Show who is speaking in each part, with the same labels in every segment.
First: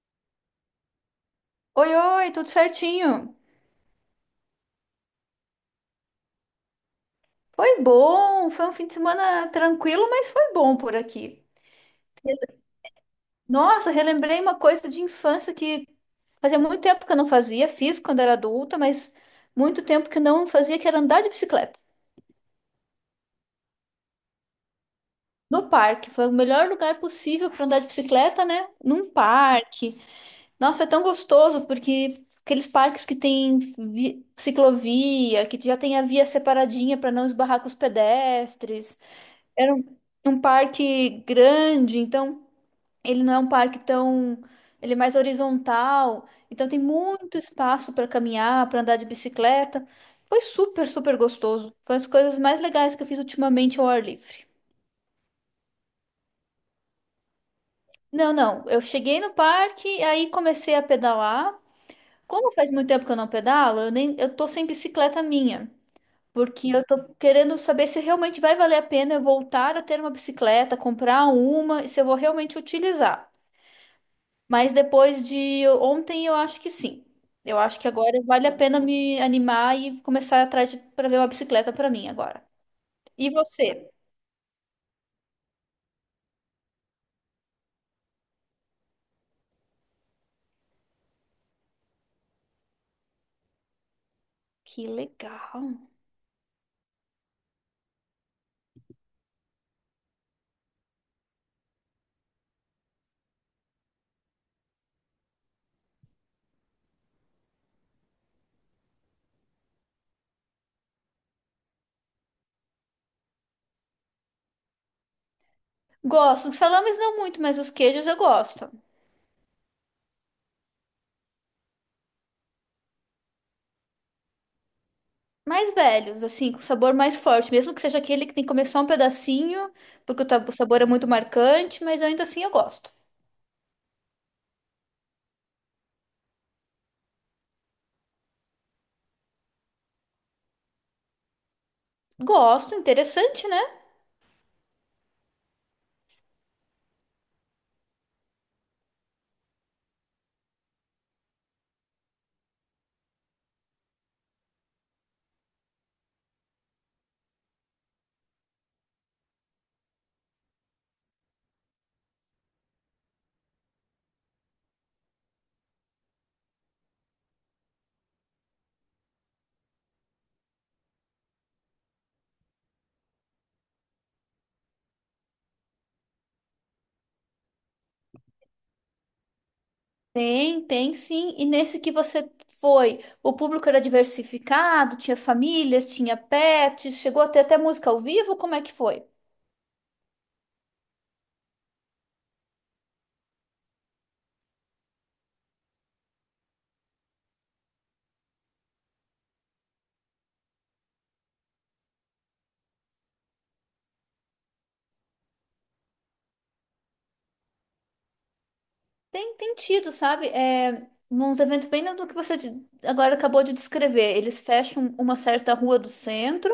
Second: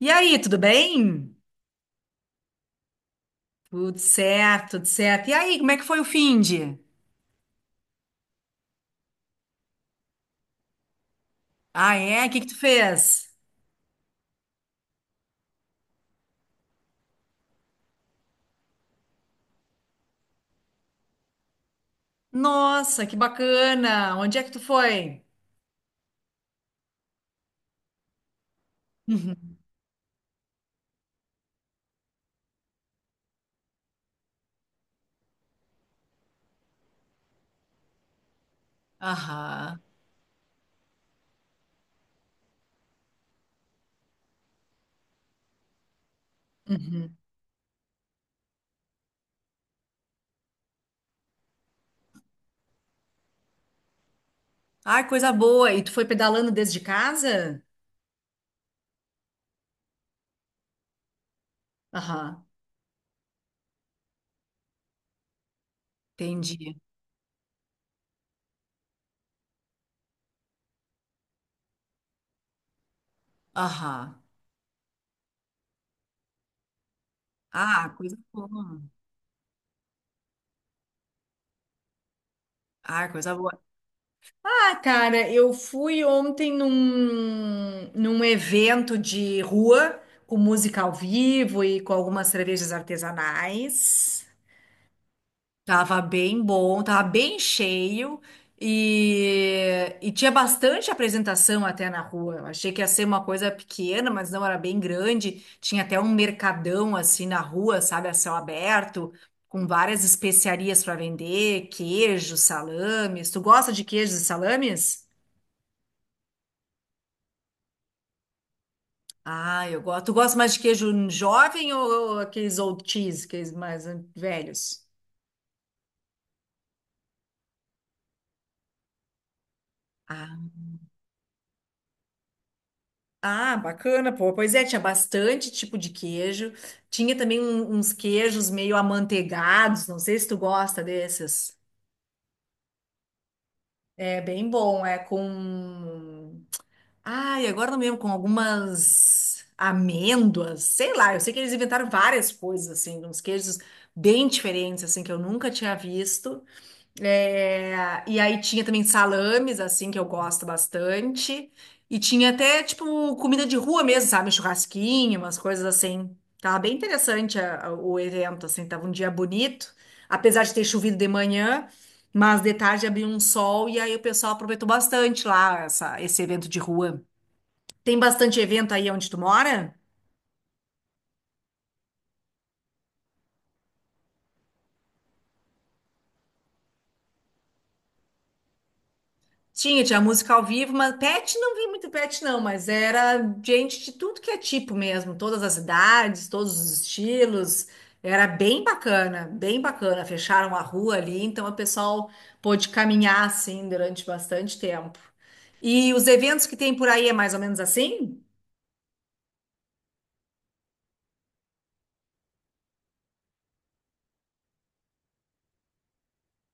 Speaker 1: E aí, tudo bem?
Speaker 2: Oi, oi, tudo certinho?
Speaker 1: Tudo certo, tudo certo. E aí, como é que foi o finde?
Speaker 2: Foi bom, foi um fim de semana tranquilo, mas foi bom por aqui.
Speaker 1: Ah, é? O que que tu fez?
Speaker 2: Nossa, relembrei uma coisa de infância que fazia muito tempo que eu não fazia, fiz quando era adulta, mas muito tempo que eu não fazia, que era andar de bicicleta.
Speaker 1: Nossa, que bacana! Onde é que tu foi?
Speaker 2: No parque, foi o melhor lugar possível para andar de bicicleta, né? Num
Speaker 1: Uhum.
Speaker 2: parque. Nossa, é tão gostoso porque aqueles parques que tem ciclovia, que já tem a via separadinha para não esbarrar com os pedestres. Era
Speaker 1: Aham.
Speaker 2: um, um parque grande, então ele não é um parque tão. Ele é mais horizontal, então tem
Speaker 1: Uhum.
Speaker 2: muito espaço para caminhar, para andar de bicicleta. Foi super, super gostoso. Foi uma das coisas mais legais que eu fiz ultimamente ao ar livre.
Speaker 1: Ai, coisa boa! E tu foi pedalando desde casa?
Speaker 2: Não, não, eu cheguei no parque, aí comecei a pedalar.
Speaker 1: Aham,
Speaker 2: Como faz muito tempo que eu não pedalo, eu tô sem bicicleta minha. Porque
Speaker 1: entendi.
Speaker 2: eu tô querendo saber se realmente vai valer a pena eu voltar a ter uma bicicleta, comprar uma e se eu vou realmente utilizar.
Speaker 1: Aham.
Speaker 2: Mas depois de ontem, eu acho que sim. Eu acho que
Speaker 1: Ah, coisa
Speaker 2: agora vale a
Speaker 1: boa.
Speaker 2: pena me animar e começar atrás para ver uma bicicleta para mim agora.
Speaker 1: Ah,
Speaker 2: E
Speaker 1: coisa boa.
Speaker 2: você?
Speaker 1: Ah, cara, eu fui ontem num evento de rua com música ao vivo e com algumas cervejas artesanais.
Speaker 2: Que legal.
Speaker 1: Tava bem bom, tava bem cheio e tinha bastante apresentação até na rua. Eu achei que ia ser uma coisa pequena, mas não era bem grande. Tinha até um mercadão assim na rua, sabe, a céu aberto, com várias especiarias para vender, queijos, salames. Tu gosta de queijos e salames?
Speaker 2: Gosto. Os salames não muito, mas os queijos eu gosto.
Speaker 1: Ah, eu gosto. Tu gosta mais de queijo jovem ou aqueles old cheese, aqueles mais velhos?
Speaker 2: Mais velhos, assim, com sabor mais forte. Mesmo que seja aquele que tem que comer só um pedacinho, porque o o sabor é muito marcante, mas ainda assim eu gosto.
Speaker 1: Ah, bacana, pô. Pois é, tinha bastante tipo de queijo. Tinha também uns queijos meio amanteigados, não sei se tu gosta desses.
Speaker 2: Gosto, interessante, né?
Speaker 1: É bem bom, é com. Ai, agora não me lembro, com algumas amêndoas, sei lá. Eu sei que eles inventaram várias coisas, assim, uns queijos bem diferentes, assim, que eu nunca tinha visto. É, e aí tinha também salames, assim, que eu gosto bastante. E tinha até, tipo, comida de rua mesmo, sabe? Churrasquinho, umas coisas assim. Tava bem interessante o evento, assim. Tava um dia bonito, apesar de ter chovido de manhã, mas de tarde abriu um sol e aí o pessoal aproveitou bastante lá esse evento de rua. Tem bastante evento aí onde tu mora?
Speaker 2: Tem, tem sim. E nesse que você foi, o público era diversificado, tinha famílias, tinha pets, chegou a ter até música ao vivo? Como é que foi?
Speaker 1: Tinha, tinha música ao vivo, mas pet não vi muito pet, não, mas era gente de tudo que é tipo mesmo, todas as idades, todos os estilos. Era bem bacana, bem bacana. Fecharam a rua ali, então o pessoal pôde caminhar assim durante bastante tempo. E os eventos que tem por aí é mais ou menos assim?
Speaker 2: Tem, tem tido, sabe? É, uns eventos bem do que você agora acabou de descrever. Eles fecham uma certa rua do centro.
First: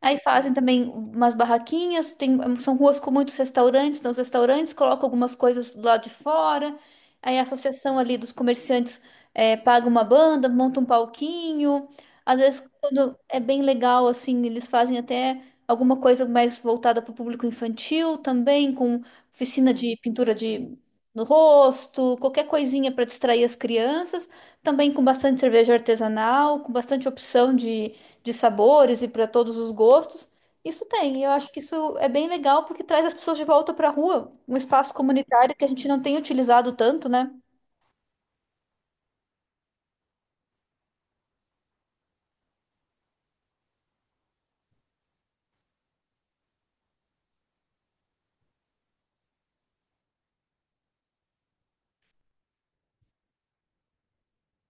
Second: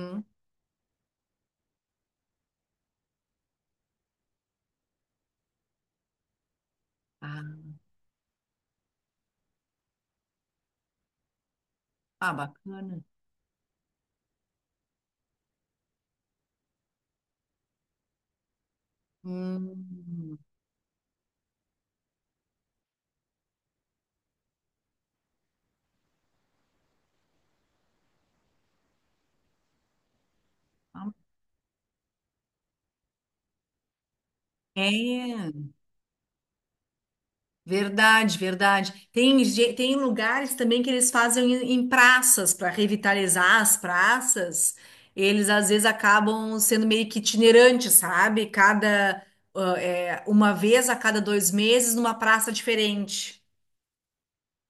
Speaker 2: Aí fazem também umas barraquinhas, tem, são ruas com muitos restaurantes, nos restaurantes colocam algumas coisas do lado de fora. Aí a
Speaker 1: Ah,
Speaker 2: associação ali dos comerciantes paga uma banda, monta um palquinho.
Speaker 1: ah,
Speaker 2: Às vezes,
Speaker 1: bacana.
Speaker 2: quando é bem legal, assim, eles fazem até alguma coisa mais voltada para o público infantil também, com oficina de pintura
Speaker 1: Hum.
Speaker 2: de no rosto, qualquer coisinha para distrair as crianças. Também com bastante cerveja artesanal, com bastante opção de sabores e para todos os gostos. Isso tem, e eu acho que isso é bem legal porque traz as pessoas de volta para a rua, um espaço
Speaker 1: É.
Speaker 2: comunitário que a gente não tem utilizado tanto, né?
Speaker 1: Verdade, verdade. Tem, tem lugares também que eles fazem em, em praças para revitalizar as praças. Eles às vezes acabam sendo meio que itinerantes, sabe? Cada ah, é, uma vez a cada dois meses numa praça diferente.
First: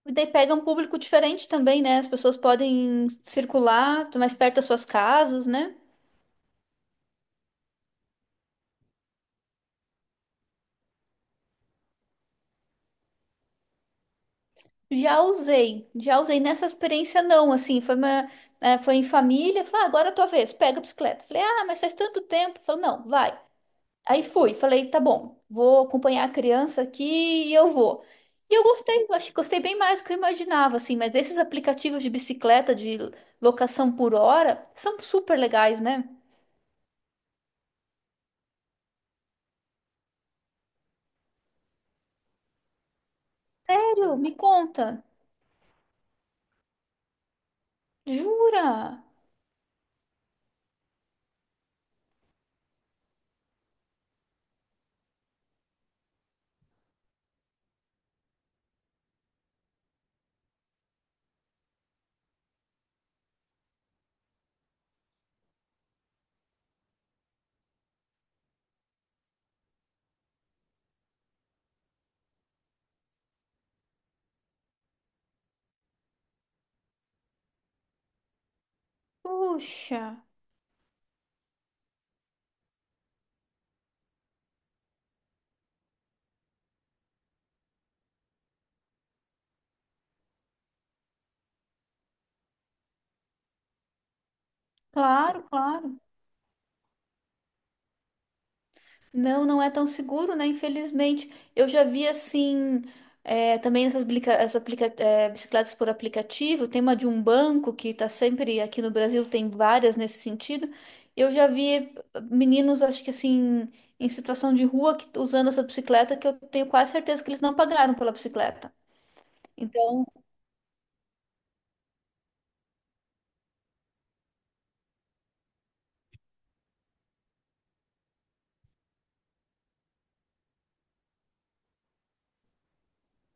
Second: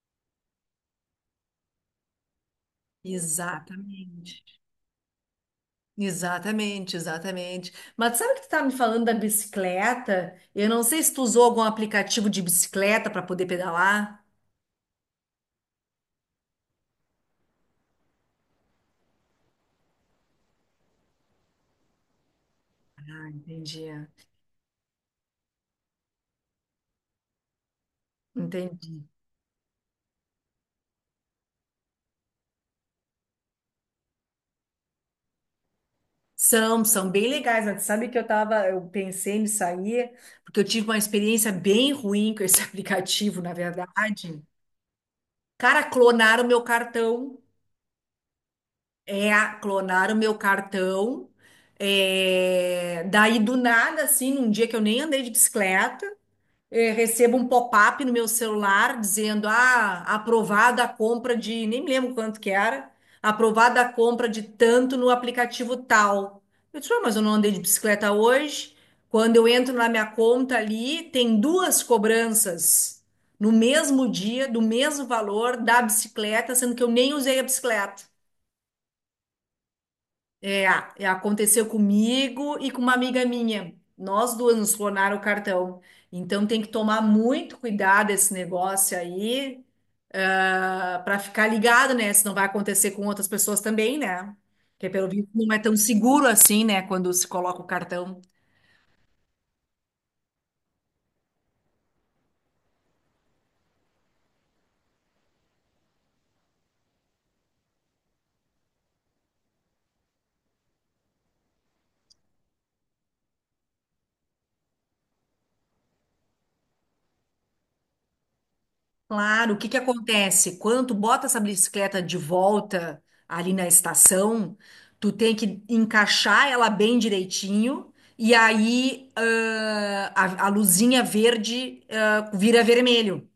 Speaker 2: E daí pega um público diferente também, né? As pessoas podem circular tá mais
Speaker 1: Exatamente.
Speaker 2: perto das suas casas, né?
Speaker 1: Exatamente, exatamente. Mas sabe que tu tá me falando da bicicleta? Eu não sei se tu usou algum aplicativo de bicicleta para poder pedalar.
Speaker 2: Já usei nessa experiência não, assim, foi em família, falei, ah, agora é a tua vez, pega a bicicleta. Falei, ah, mas faz tanto tempo. Falei, não,
Speaker 1: Ah,
Speaker 2: vai.
Speaker 1: entendi.
Speaker 2: Aí fui, falei, tá bom, vou acompanhar a criança aqui e eu vou. E eu
Speaker 1: Entendi.
Speaker 2: gostei, eu acho que gostei bem mais do que eu imaginava, assim, mas esses aplicativos de bicicleta, de locação por hora, são super legais, né?
Speaker 1: São, são bem legais, mas sabe que eu pensei nisso aí, porque eu tive uma experiência bem ruim com esse aplicativo, na verdade.
Speaker 2: Sério, me conta.
Speaker 1: Cara, clonaram meu cartão.
Speaker 2: Jura?
Speaker 1: É, clonaram meu cartão. É, daí do nada, assim, num dia que eu nem andei de bicicleta recebo um pop-up no meu celular dizendo, ah, aprovada a compra de, nem me lembro quanto que era, aprovada a compra de tanto no aplicativo tal. Eu disse, "Ué, mas eu não andei de bicicleta hoje. Quando eu entro na minha conta ali, tem duas cobranças no mesmo dia, do mesmo valor da bicicleta, sendo que eu nem usei a bicicleta.
Speaker 2: Puxa,
Speaker 1: É, é, aconteceu comigo e com uma amiga minha. Nós duas nos clonaram o cartão. Então tem que tomar muito cuidado esse negócio aí, para ficar ligado, né? Se não vai acontecer com outras pessoas também, né? Porque pelo visto
Speaker 2: claro,
Speaker 1: não é tão
Speaker 2: claro.
Speaker 1: seguro assim, né? Quando se coloca o cartão.
Speaker 2: Não, não é tão seguro, né? Infelizmente. Eu já vi assim, também essas, bicicletas por aplicativo, tem uma de um banco que tá sempre aqui no Brasil, tem várias nesse sentido. Eu já vi meninos, acho que assim, em situação de rua, que, usando essa bicicleta, que eu tenho quase certeza que eles não pagaram pela bicicleta.
Speaker 1: Claro, o que que
Speaker 2: Então,
Speaker 1: acontece? Quando tu bota essa bicicleta de volta ali na estação, tu tem que encaixar ela bem direitinho e aí a luzinha verde, vira vermelho,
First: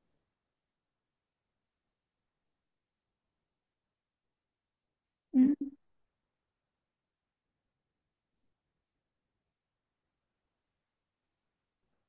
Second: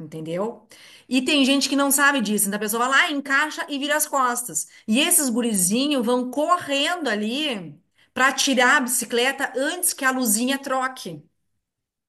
Speaker 1: entendeu? E tem gente que não sabe disso, então a pessoa vai lá, encaixa e vira as costas. E esses
Speaker 2: hum,
Speaker 1: gurizinhos vão correndo ali para tirar a bicicleta antes que a luzinha troque,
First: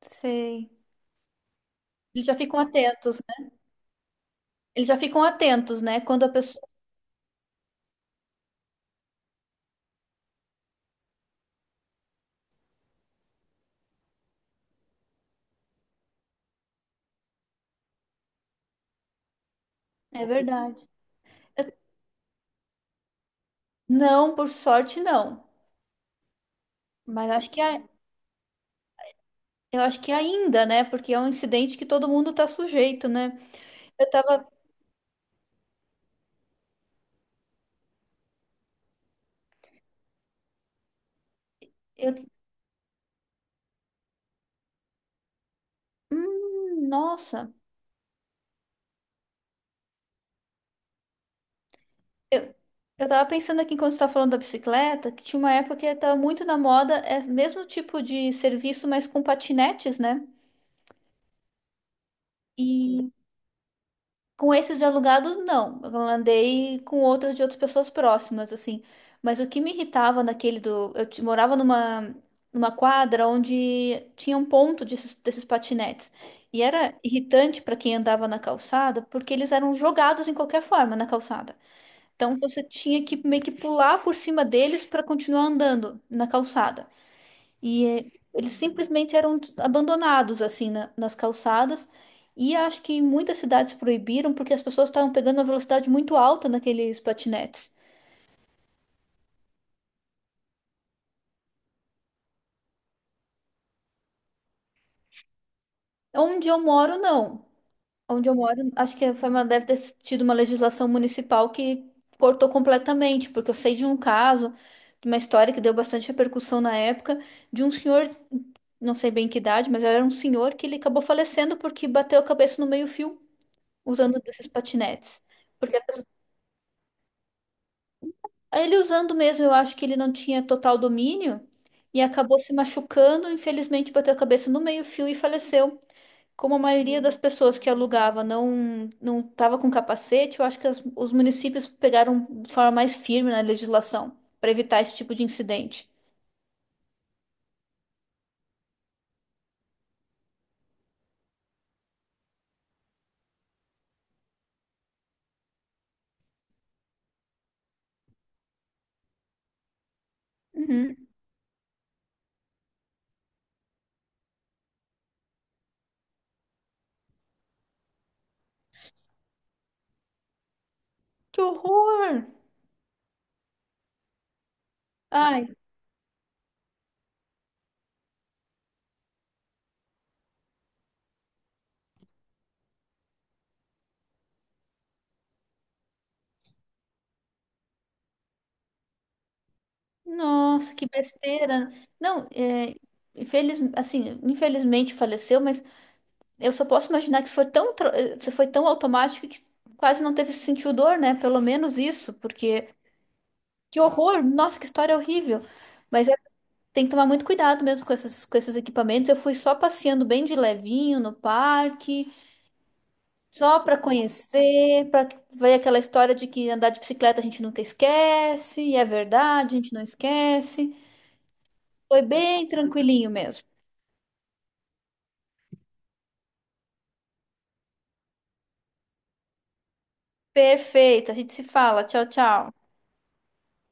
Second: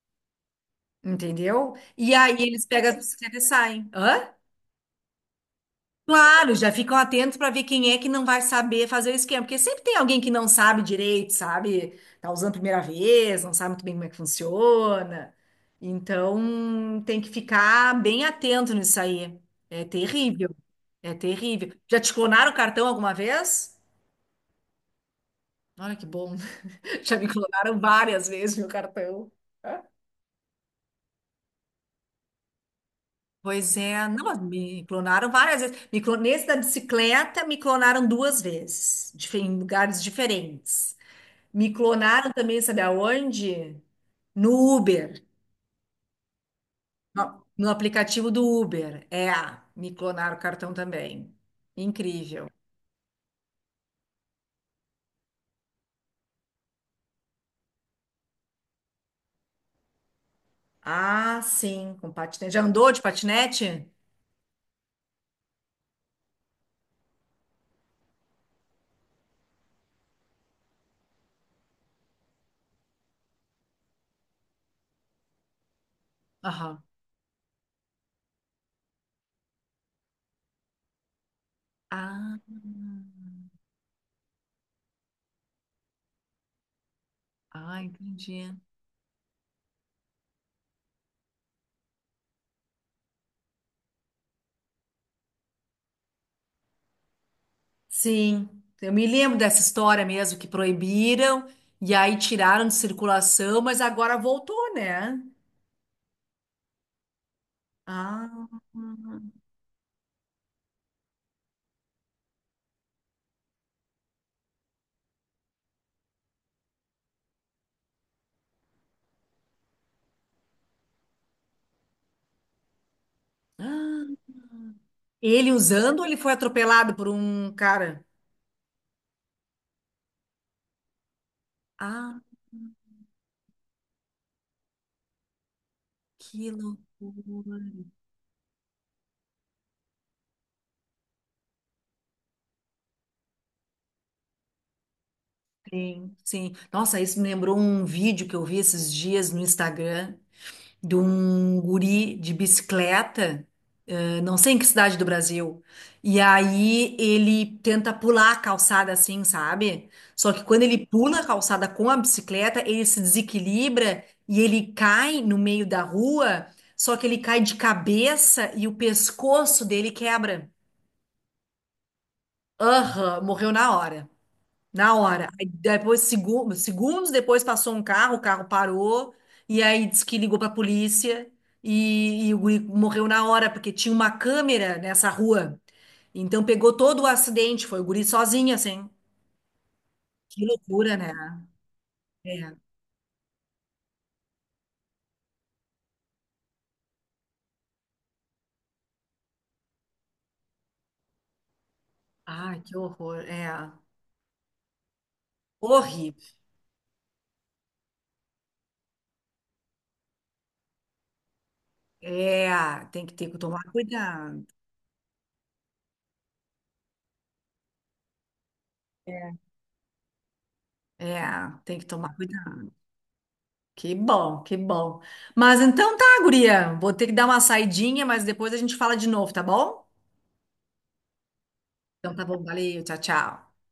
Speaker 2: sei.
Speaker 1: entendeu? E
Speaker 2: Eles
Speaker 1: aí
Speaker 2: já ficam
Speaker 1: eles pegam as
Speaker 2: atentos,
Speaker 1: bicicletas e
Speaker 2: né?
Speaker 1: saem. Hã?
Speaker 2: Eles já ficam atentos, né? Quando a
Speaker 1: Claro,
Speaker 2: pessoa.
Speaker 1: já ficam atentos para ver quem é que não vai saber fazer o esquema, porque sempre tem alguém que não sabe direito, sabe? Tá usando a primeira vez, não sabe muito bem como é que funciona. Então, tem que ficar bem atento nisso aí. É
Speaker 2: É
Speaker 1: terrível.
Speaker 2: verdade.
Speaker 1: É terrível. Já te clonaram o cartão alguma vez?
Speaker 2: Não, por sorte, não.
Speaker 1: Olha que bom. Já me
Speaker 2: Mas acho que é.
Speaker 1: clonaram várias vezes meu cartão.
Speaker 2: Eu acho que ainda, né? Porque é um incidente que todo mundo tá sujeito, né?
Speaker 1: Pois é,
Speaker 2: Eu
Speaker 1: não, mas
Speaker 2: tava.
Speaker 1: me clonaram várias vezes. Nesse da bicicleta, me clonaram duas vezes, em lugares diferentes. Me
Speaker 2: Eu,
Speaker 1: clonaram também, sabe aonde? No Uber, no,
Speaker 2: nossa.
Speaker 1: no aplicativo do Uber. É, me clonaram o cartão também. Incrível.
Speaker 2: Eu, eu tava pensando aqui quando você tá falando da bicicleta, que tinha uma época que tava muito na moda, é o mesmo tipo de serviço, mas com patinetes, né?
Speaker 1: Ah, sim, com patinete. Já andou de
Speaker 2: E
Speaker 1: patinete?
Speaker 2: com esses de alugados, não. Eu andei com outras de outras pessoas próximas, assim. Mas o que me irritava naquele do. Morava numa quadra onde tinha um ponto desses, desses patinetes. E
Speaker 1: Aham.
Speaker 2: era irritante para quem andava na calçada, porque eles eram jogados em qualquer forma na calçada. Então
Speaker 1: Ah,
Speaker 2: você tinha que meio que pular por cima deles para continuar andando na calçada.
Speaker 1: ah,
Speaker 2: E é,
Speaker 1: entendi.
Speaker 2: eles simplesmente eram abandonados assim nas calçadas. E acho que muitas cidades proibiram porque as pessoas estavam pegando uma velocidade muito alta naqueles patinetes.
Speaker 1: Sim, eu me lembro dessa história mesmo, que proibiram e aí tiraram de circulação, mas agora voltou, né?
Speaker 2: Onde eu moro, não. Onde eu moro,
Speaker 1: Ah,
Speaker 2: acho que foi uma, deve ter tido uma legislação municipal que cortou completamente, porque eu sei de um caso, de uma história que deu bastante repercussão na época, de um senhor, não sei bem que idade, mas era um senhor que ele acabou falecendo porque bateu a cabeça no meio-fio usando
Speaker 1: ah.
Speaker 2: desses patinetes.
Speaker 1: Ele usando ou ele foi atropelado por um cara?
Speaker 2: Ele usando mesmo, eu acho que ele não tinha total domínio e
Speaker 1: Ah.
Speaker 2: acabou se machucando. Infelizmente, bateu a cabeça no meio-fio e faleceu.
Speaker 1: Que
Speaker 2: Como a maioria das
Speaker 1: loucura.
Speaker 2: pessoas que alugava não estava com capacete, eu acho que os municípios pegaram de forma mais firme na legislação para evitar esse tipo de incidente.
Speaker 1: Sim, sim. Nossa, isso me lembrou um vídeo que eu vi esses dias no Instagram de um guri de bicicleta, não sei em que cidade do Brasil. E aí ele tenta pular a calçada assim, sabe? Só que quando ele
Speaker 2: Uhum.
Speaker 1: pula a calçada com a bicicleta, ele se desequilibra e ele cai no meio da rua, só que ele cai de cabeça e o pescoço dele quebra.
Speaker 2: Que horror!
Speaker 1: Aham, morreu na hora. Na hora. Aí
Speaker 2: Ai,
Speaker 1: depois, segundos depois, passou um carro, o carro parou, e aí disse que ligou pra polícia, e o guri morreu na hora, porque tinha uma câmera nessa rua. Então pegou todo o acidente, foi o guri sozinho, assim. Que
Speaker 2: nossa, que
Speaker 1: loucura, né?
Speaker 2: besteira. Não,
Speaker 1: É.
Speaker 2: é, infeliz, assim, infelizmente faleceu, mas eu só posso imaginar que isso foi isso foi tão automático que quase não teve sentiu dor, né? Pelo menos isso,
Speaker 1: Ai,
Speaker 2: porque
Speaker 1: que horror. É.
Speaker 2: que horror! Nossa, que história horrível! Mas é-
Speaker 1: Horrível.
Speaker 2: Tem que tomar muito cuidado mesmo com esses equipamentos. Eu fui só passeando bem de levinho no parque,
Speaker 1: É, tem que ter que
Speaker 2: só
Speaker 1: tomar
Speaker 2: para
Speaker 1: cuidado.
Speaker 2: conhecer, para ver aquela história de que andar de bicicleta a gente nunca esquece, e é
Speaker 1: É,
Speaker 2: verdade, a gente não esquece.
Speaker 1: É. Tem que
Speaker 2: Foi
Speaker 1: tomar
Speaker 2: bem
Speaker 1: cuidado.
Speaker 2: tranquilinho mesmo.
Speaker 1: Que bom, que bom. Mas então tá, guria. Vou ter que dar uma saidinha, mas depois a gente fala de novo, tá bom?
Speaker 2: Perfeito, a gente se fala. Tchau,
Speaker 1: Então tá bom,
Speaker 2: tchau.
Speaker 1: valeu, tchau, tchau.